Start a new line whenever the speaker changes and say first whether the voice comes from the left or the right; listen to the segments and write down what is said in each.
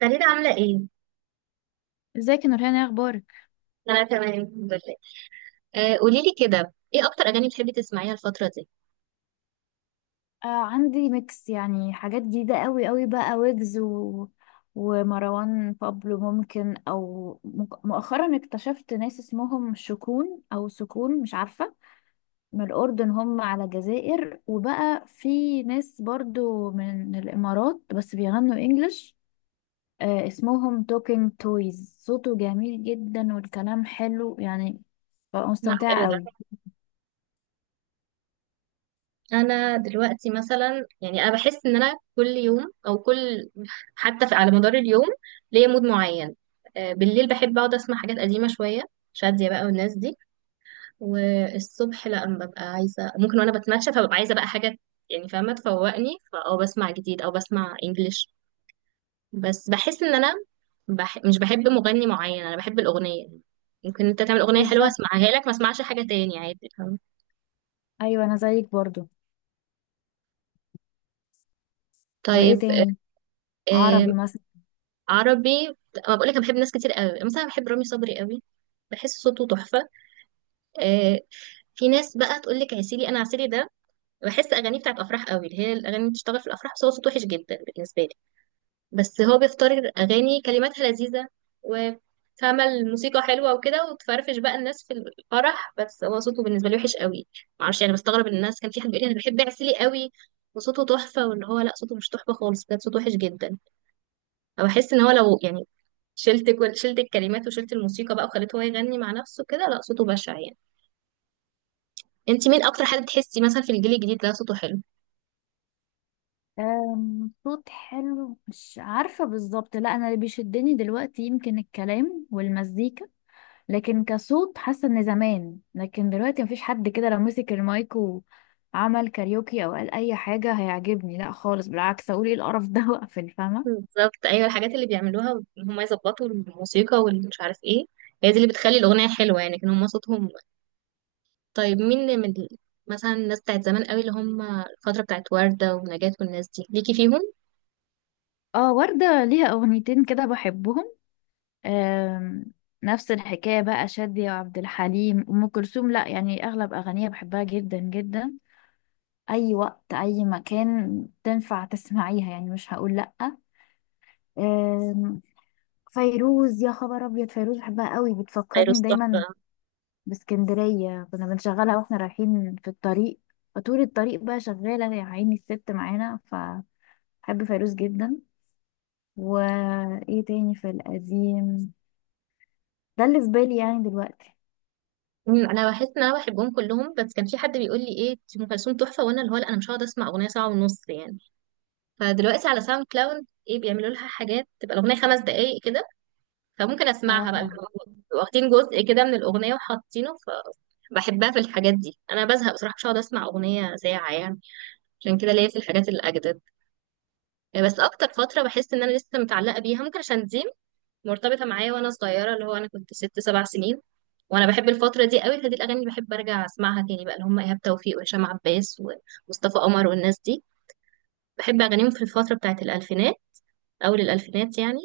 right: فريدة عاملة ايه؟
left: ازيك يا نورهان؟ ايه اخبارك؟
right: أنا تمام الحمد لله. قولي لي كده ايه أكتر أغاني بتحبي تسمعيها الفترة دي؟
left: آه، عندي ميكس، يعني حاجات جديدة قوي قوي بقى، ويجز ومروان بابلو، ممكن او مؤخرا اكتشفت ناس اسمهم شكون او سكون، مش عارفة. من الاردن، هم على الجزائر. وبقى في ناس برضو من الامارات بس بيغنوا انجلش. آه، اسمهم توكينج تويز، صوته جميل جدا والكلام حلو يعني. بقى
right: لا،
left: مستمتعة
right: حلو ده.
left: قوي.
right: أنا دلوقتي مثلا يعني أنا بحس إن أنا كل يوم أو كل حتى في على مدار اليوم ليا مود معين. بالليل بحب أقعد أسمع حاجات قديمة شوية، شادية بقى والناس دي. والصبح لأ، أنا ببقى عايزة ممكن وأنا بتمشى فببقى عايزة بقى حاجة يعني فاهمة تفوقني فأه بسمع جديد أو بسمع إنجليش. بس بحس إن أنا مش بحب مغني معين، انا بحب الاغنيه. ممكن انت تعمل اغنيه حلوه
left: بالظبط.
right: اسمعها لك ما اسمعش حاجه تاني عادي، فاهم؟
left: ايوه انا زيك برضو. وايه
right: طيب،
left: تاني؟ عربي
right: آه...
left: مثلا.
right: عربي. ما بقول لك انا بحب ناس كتير قوي، مثلا بحب رامي صبري قوي، بحس صوته تحفه. آه... في ناس بقى تقول لك عسيلي، انا عسيلي ده بحس اغانيه بتاعت افراح قوي، اللي هي الاغاني اللي بتشتغل في الافراح، بس هو صوته وحش جدا بالنسبه لي. بس هو بيختار اغاني كلماتها لذيذه وفاهمه الموسيقى حلوه وكده وتفرفش بقى الناس في الفرح، بس هو صوته بالنسبه لي وحش قوي. معرفش يعني، بستغرب ان الناس كان في حد بيقول لي انا بحب عسيلي قوي وصوته تحفه، واللي هو لا صوته مش تحفه خالص بجد، صوته وحش جدا. فبحس ان هو لو يعني شلت الكلمات وشلت الموسيقى بقى وخليته هو يغني مع نفسه كده، لا صوته بشع يعني. انت مين اكتر حد تحسي مثلا في الجيل الجديد ده صوته حلو؟
left: صوت حلو مش عارفة بالظبط، لا. أنا اللي بيشدني دلوقتي يمكن الكلام والمزيكا، لكن كصوت حاسة إن زمان. لكن دلوقتي مفيش حد كده، لو مسك المايك وعمل كاريوكي أو قال أي حاجة هيعجبني، لا خالص، بالعكس أقول إيه القرف ده وأقفل، فاهمة.
right: بالظبط، ايوه الحاجات اللي بيعملوها ان هم يظبطوا الموسيقى والمش عارف ايه، هي دي اللي بتخلي الاغنيه حلوه، يعني كان هم صوتهم. طيب، مين مثلا الناس بتاعت زمان قوي اللي هم الفتره بتاعت ورده ونجاة والناس دي، ليكي فيهم؟
left: اه، وردة ليها أغنيتين كده بحبهم. أم، نفس الحكاية بقى شادية وعبد الحليم، أم كلثوم لا، يعني أغلب أغانيها بحبها جدا جدا. اي وقت اي مكان تنفع تسمعيها، يعني مش هقول لأ. أم، فيروز، يا خبر ابيض. فيروز بحبها قوي، بتفكرني
right: فيروز
left: دايما
right: تحفه.
left: باسكندرية. كنا بنشغلها واحنا رايحين في الطريق، فطول الطريق بقى شغالة يا عيني الست معانا، فبحب فيروز جدا. وايه تاني في القديم؟ ده اللي في بالي يعني دلوقتي.
right: انا بحس ان انا بحبهم كلهم، بس كان في حد بيقول لي ايه دي ام كلثوم تحفه، وانا اللي هو لا، انا مش هقعد اسمع اغنيه ساعه ونص يعني. فدلوقتي على ساوند كلاود ايه بيعملوا لها حاجات تبقى الاغنيه 5 دقائق كده، فممكن اسمعها بقى،
left: اه
right: بيبقوا واخدين جزء كده من الاغنيه وحاطينه. فبحبها في الحاجات دي، انا بزهق بصراحه، مش هقعد اسمع اغنيه ساعه يعني. عشان كده ليا في الحاجات الاجدد، بس اكتر فتره بحس ان انا لسه متعلقه بيها ممكن عشان دي مرتبطه معايا وانا صغيره، اللي هو انا كنت ست سبع سنين وانا بحب الفتره دي قوي، فدي الاغاني اللي بحب ارجع اسمعها تاني بقى، اللي هم ايهاب توفيق وهشام عباس ومصطفى قمر والناس دي. بحب اغانيهم في الفتره بتاعت الالفينات، اول الالفينات يعني.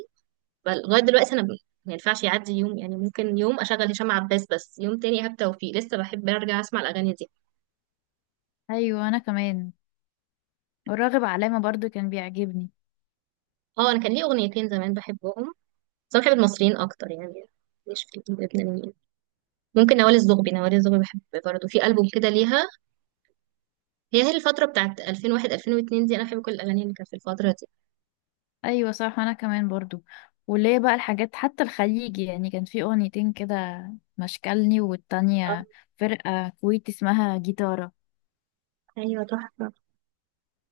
right: لغايه دلوقتي انا ما ينفعش يعدي يوم، يعني ممكن يوم اشغل هشام عباس بس يوم تاني ايهاب توفيق، لسه بحب ارجع اسمع الاغاني دي.
left: ايوه انا كمان. والراغب علامة برضو كان بيعجبني.
right: اه، انا كان ليه اغنيتين زمان بحبهم، بس انا بحب المصريين اكتر يعني، مش في اللبنانيين. ممكن نوال الزغبي بحب برضه في البوم كده ليها، هي الفتره بتاعت 2001 2002 دي انا بحب كل الاغاني اللي كانت في الفتره دي.
left: ايوه صح وانا كمان برضو. وليه بقى الحاجات، حتى الخليجي يعني كان في اغنيتين كده، مشكلني والتانية
right: اه
left: فرقة كويتي اسمها جيتارة.
right: ايوه تحفه،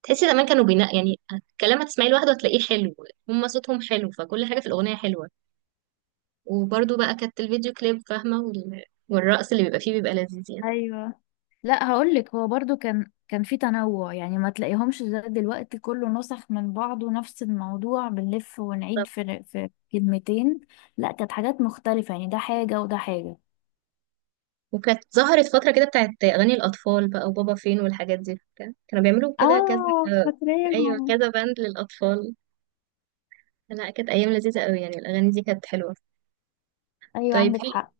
right: تحسي زمان كانوا بينا يعني، الكلام هتسمعيه لوحده هتلاقيه حلو، هم صوتهم حلو فكل حاجه في الاغنيه حلوه. وبرضو بقى كانت الفيديو كليب فاهمة والرقص اللي بيبقى فيه بيبقى لذيذ يعني.
left: ايوه. لا هقولك، هو برضو كان في تنوع، يعني ما تلاقيهمش زي دلوقتي كله نسخ من بعضه، نفس الموضوع بنلف ونعيد
right: طب.
left: في كلمتين. لا كانت حاجات مختلفة يعني، ده حاجة وده حاجة.
right: وكانت ظهرت فترة كده بتاعت أغاني الأطفال بقى وبابا فين والحاجات دي، كانوا بيعملوا كده كذا.
left: اه
right: أيوة،
left: فاكراهم.
right: كذا باند للأطفال. لا، كانت أيام لذيذة قوي يعني، الأغاني دي كانت حلوة.
left: ايوه
right: طيب،
left: عندك
right: في
left: حق.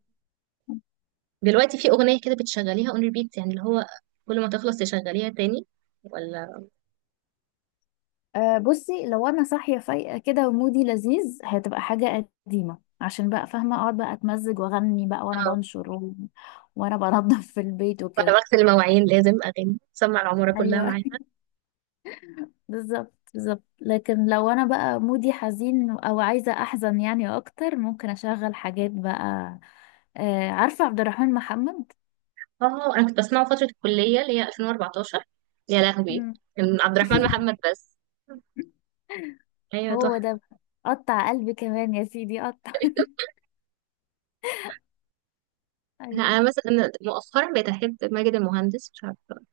right: دلوقتي في أغنية كده بتشغليها اون ريبيت، يعني اللي هو كل ما تخلص تشغليها تاني، ولا؟
left: أه بصي، لو انا صاحيه فايقه كده ومودي لذيذ، هتبقى حاجه قديمه، عشان بقى فاهمه اقعد بقى اتمزج واغني بقى وانا
right: اه.
left: بنشر وانا بنضف في البيت
right: ولا
left: وكده.
right: بغسل المواعين لازم أغاني، سمع العمارة كلها
left: ايوه
right: معايا.
left: بالظبط بالظبط، لكن لو انا بقى مودي حزين او عايزه احزن يعني اكتر، ممكن اشغل حاجات بقى. أه، عارفه عبد الرحمن محمد؟
right: اه، انا كنت بسمعه فترة الكلية اللي هي 2014، يا لهوي.
left: مم.
right: كان عبد الرحمن محمد بس. ايوه
left: هو ده
right: تحفة.
left: بقى. قطع قلبي كمان يا سيدي قطع
right: لا، انا
left: ايوه.
right: مثلا مؤخرا بقيت احب ماجد المهندس، مش عارفة.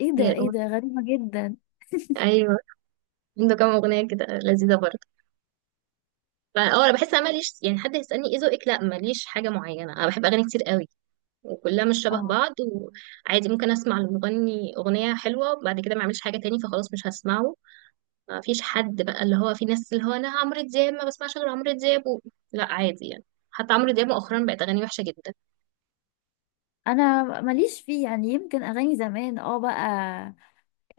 left: ايه
right: هي
left: ده، ايه
right: الأغنية.
left: ده غريبه جدا.
right: ايوه، عنده كام اغنية كده لذيذة برضه. فاه انا بحس انا ماليش يعني، حد يسألني ايه ذوقك، لا، ماليش حاجة معينة، انا بحب اغاني كتير قوي وكلها مش شبه
left: اه
right: بعض. وعادي ممكن اسمع المغني اغنية حلوة بعد كده ما اعملش حاجة تاني، فخلاص مش هسمعه. ما فيش حد بقى، اللي هو في ناس اللي هو انا عمرو دياب ما بسمعش غير عمرو دياب و... لا، عادي يعني. حتى عمرو دياب مؤخرا بقت اغانيه وحشه جدا.
left: انا ماليش فيه يعني، يمكن اغاني زمان اه بقى،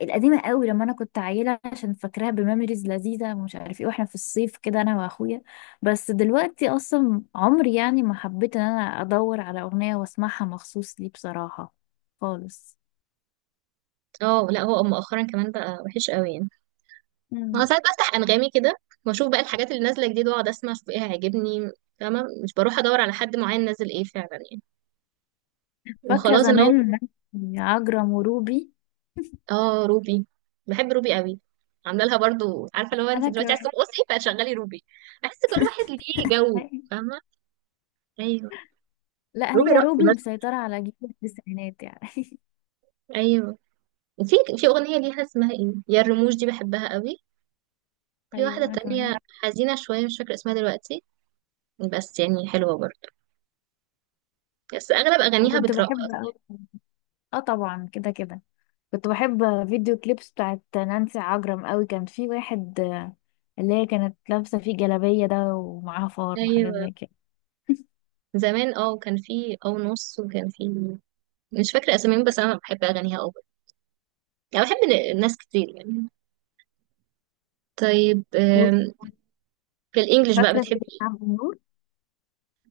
left: القديمه قوي لما انا كنت عيله، عشان فاكراها بميموريز لذيذه ومش عارف ايه، واحنا في الصيف كده انا واخويا. بس دلوقتي اصلا عمري يعني ما حبيت ان انا ادور على اغنيه واسمعها مخصوص لي بصراحه، خالص.
right: اه لا، هو مؤخرا كمان بقى وحش قوي يعني. انا
left: مم.
right: ساعات بفتح انغامي كده، واشوف بقى الحاجات اللي نازله جديد واقعد اسمع اشوف ايه هيعجبني، فاهمه، مش بروح ادور على حد معين نازل ايه فعلا يعني،
left: فاكره
right: وخلاص ان هو.
left: زمان، عجرم وروبي.
right: اه، روبي، بحب روبي قوي. عامله لها برضو، عارفه لو انت
left: انا
right: دلوقتي
left: كمان.
right: عايزه ترقصي فشغلي روبي، احس كل واحد ليه جو، فاهمه. ايوه،
left: لا
right: روبي
left: هي
right: رقص
left: روبي
right: بس.
left: مسيطره على جيل التسعينات يعني
right: ايوه، في أغنية ليها اسمها ايه يا الرموش دي بحبها قوي. في واحدة
left: ايوه انا كمان
right: تانية حزينة شوية مش فاكرة اسمها دلوقتي، بس يعني حلوة برضه، بس أغلب أغانيها
left: وكنت
right: بترقص.
left: بحب قوي. اه طبعا كده كده، كنت بحب فيديو كليبس بتاعت نانسي عجرم قوي، كان في واحد اللي هي كانت لابسة فيه جلابية ده ومعاها فار وحاجات
right: أيوة،
left: زي كده.
right: زمان اه كان في أو نص وكان في، مش فاكرة أساميهم، بس أنا بحب أغانيها أوي يعني، بحب ناس كتير يعني. طيب، في الإنجليش بقى
left: فاكرة سيدي
right: بتحبي إيه؟
left: عبد النور.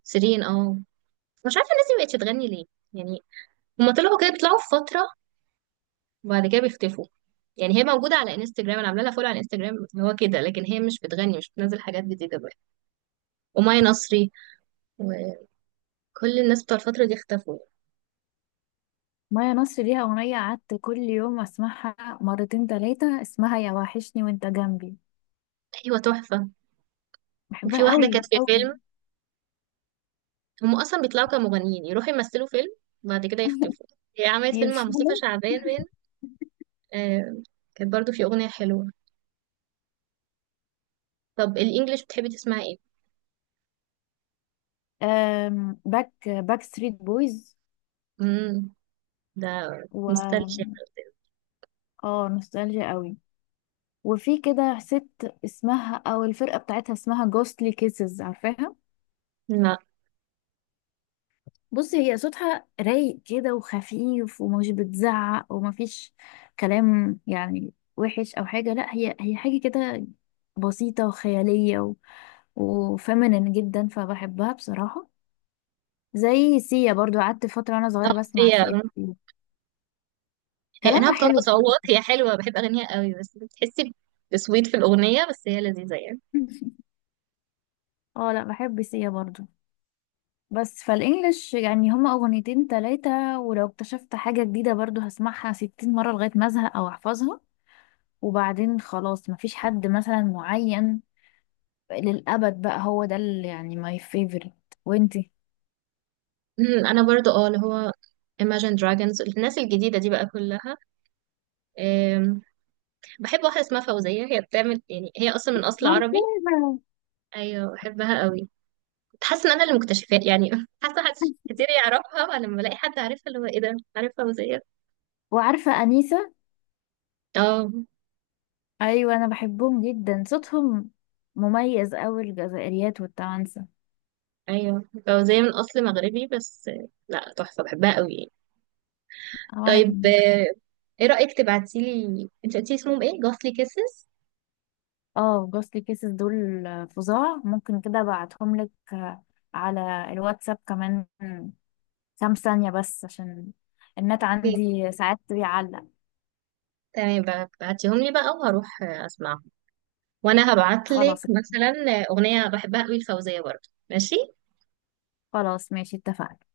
right: سيرين، اه. مش عارفة الناس دي مبقتش تغني ليه يعني، هما طلعوا كده بيطلعوا في فترة وبعد كده بيختفوا. يعني هي موجودة على انستجرام، انا عاملة لها فولو على انستجرام اللي هو كده، لكن هي مش بتغني، مش بتنزل حاجات جديدة بقى. وماي نصري وكل الناس بتوع الفترة دي اختفوا.
left: مايا نصر ليها أغنية قعدت كل يوم أسمعها مرتين تلاتة، اسمها يا وحشني وانت جنبي،
right: ايوه تحفة. وفي
left: بحبها
right: واحدة كانت
left: قوي
right: في
left: قوي
right: فيلم، هم اصلا بيطلعوا كمغنيين يروحوا يمثلوا فيلم بعد كده يختفوا. هي عملت فيلم مع مصطفى
left: يفشلوا.
right: شعبان وين. آه، كانت برضو في اغنية حلوة. طب، الانجليش بتحبي تسمعي ايه؟
left: باك ستريت بويز
right: امم ده نوستالجيا.
left: و اه نوستالجيا قوي. وفي كده ست اسمها، او الفرقة بتاعتها اسمها جوستلي كيسز، عارفاها؟
right: لا
left: بص هي صوتها رايق كده وخفيف ومش بتزعق، ومفيش كلام يعني وحش او حاجه، لا. هي هي حاجه كده بسيطه وخياليه وفيمينين جدا فبحبها بصراحه. زي سيا برضو، قعدت فتره وانا صغيره بسمع
right: تغطية.
left: سيا كتير.
right: هي انها
left: كلامها
right: بتقعد
left: حلو بصراحه
right: تصوت، هي حلوه بحب اغانيها قوي، بس بتحسي بسويت في الاغنيه، بس هي لذيذه يعني.
left: اه لا بحب سيا برضو. بس فالانجليش يعني هما اغنيتين تلاتة، ولو اكتشفت حاجه جديده برضو هسمعها 60 مره لغايه ما ازهق او احفظها، وبعدين خلاص. مفيش حد مثلا معين للأبد بقى، هو ده اللي يعني ماي فيفورت. وانتي؟
right: انا برضو اه اللي هو Imagine Dragons الناس الجديده دي بقى كلها. أم، بحب واحده اسمها فوزيه، هي بتعمل يعني هي اصلا من اصل عربي.
left: عارفاها.
right: ايوه بحبها قوي، كنت حاسه ان انا اللي مكتشفاه يعني. حاسه حد كتير يعرفها ولما بلاقي حد عارفها اللي هو ايه ده عارف فوزيه.
left: وعارفة أنيسة.
right: اه
left: أيوة أنا بحبهم جدا، صوتهم مميز أوي، الجزائريات والتوانسة.
right: ايوه، فوزيه من اصل مغربي بس. لا تحفه بحبها قوي يعني.
left: أو أنا
right: طيب،
left: كمان.
right: ايه رأيك تبعتيلي انت قلتي اسمهم ايه، جوثلي كيسز؟
left: اه جوستلي كيسز دول فظاع، ممكن كده أبعتهم لك على الواتساب، كمان كام ثانية بس عشان النت
right: اوكي،
left: عندي ساعات بيعلق.
right: تمام بقى، بعتيهم لي بقى وهروح اسمعهم. وانا هبعتلك
left: خلاص.
right: مثلا اغنية بحبها قوي، الفوزية برضه، ماشي.
left: خلاص ماشي اتفقنا.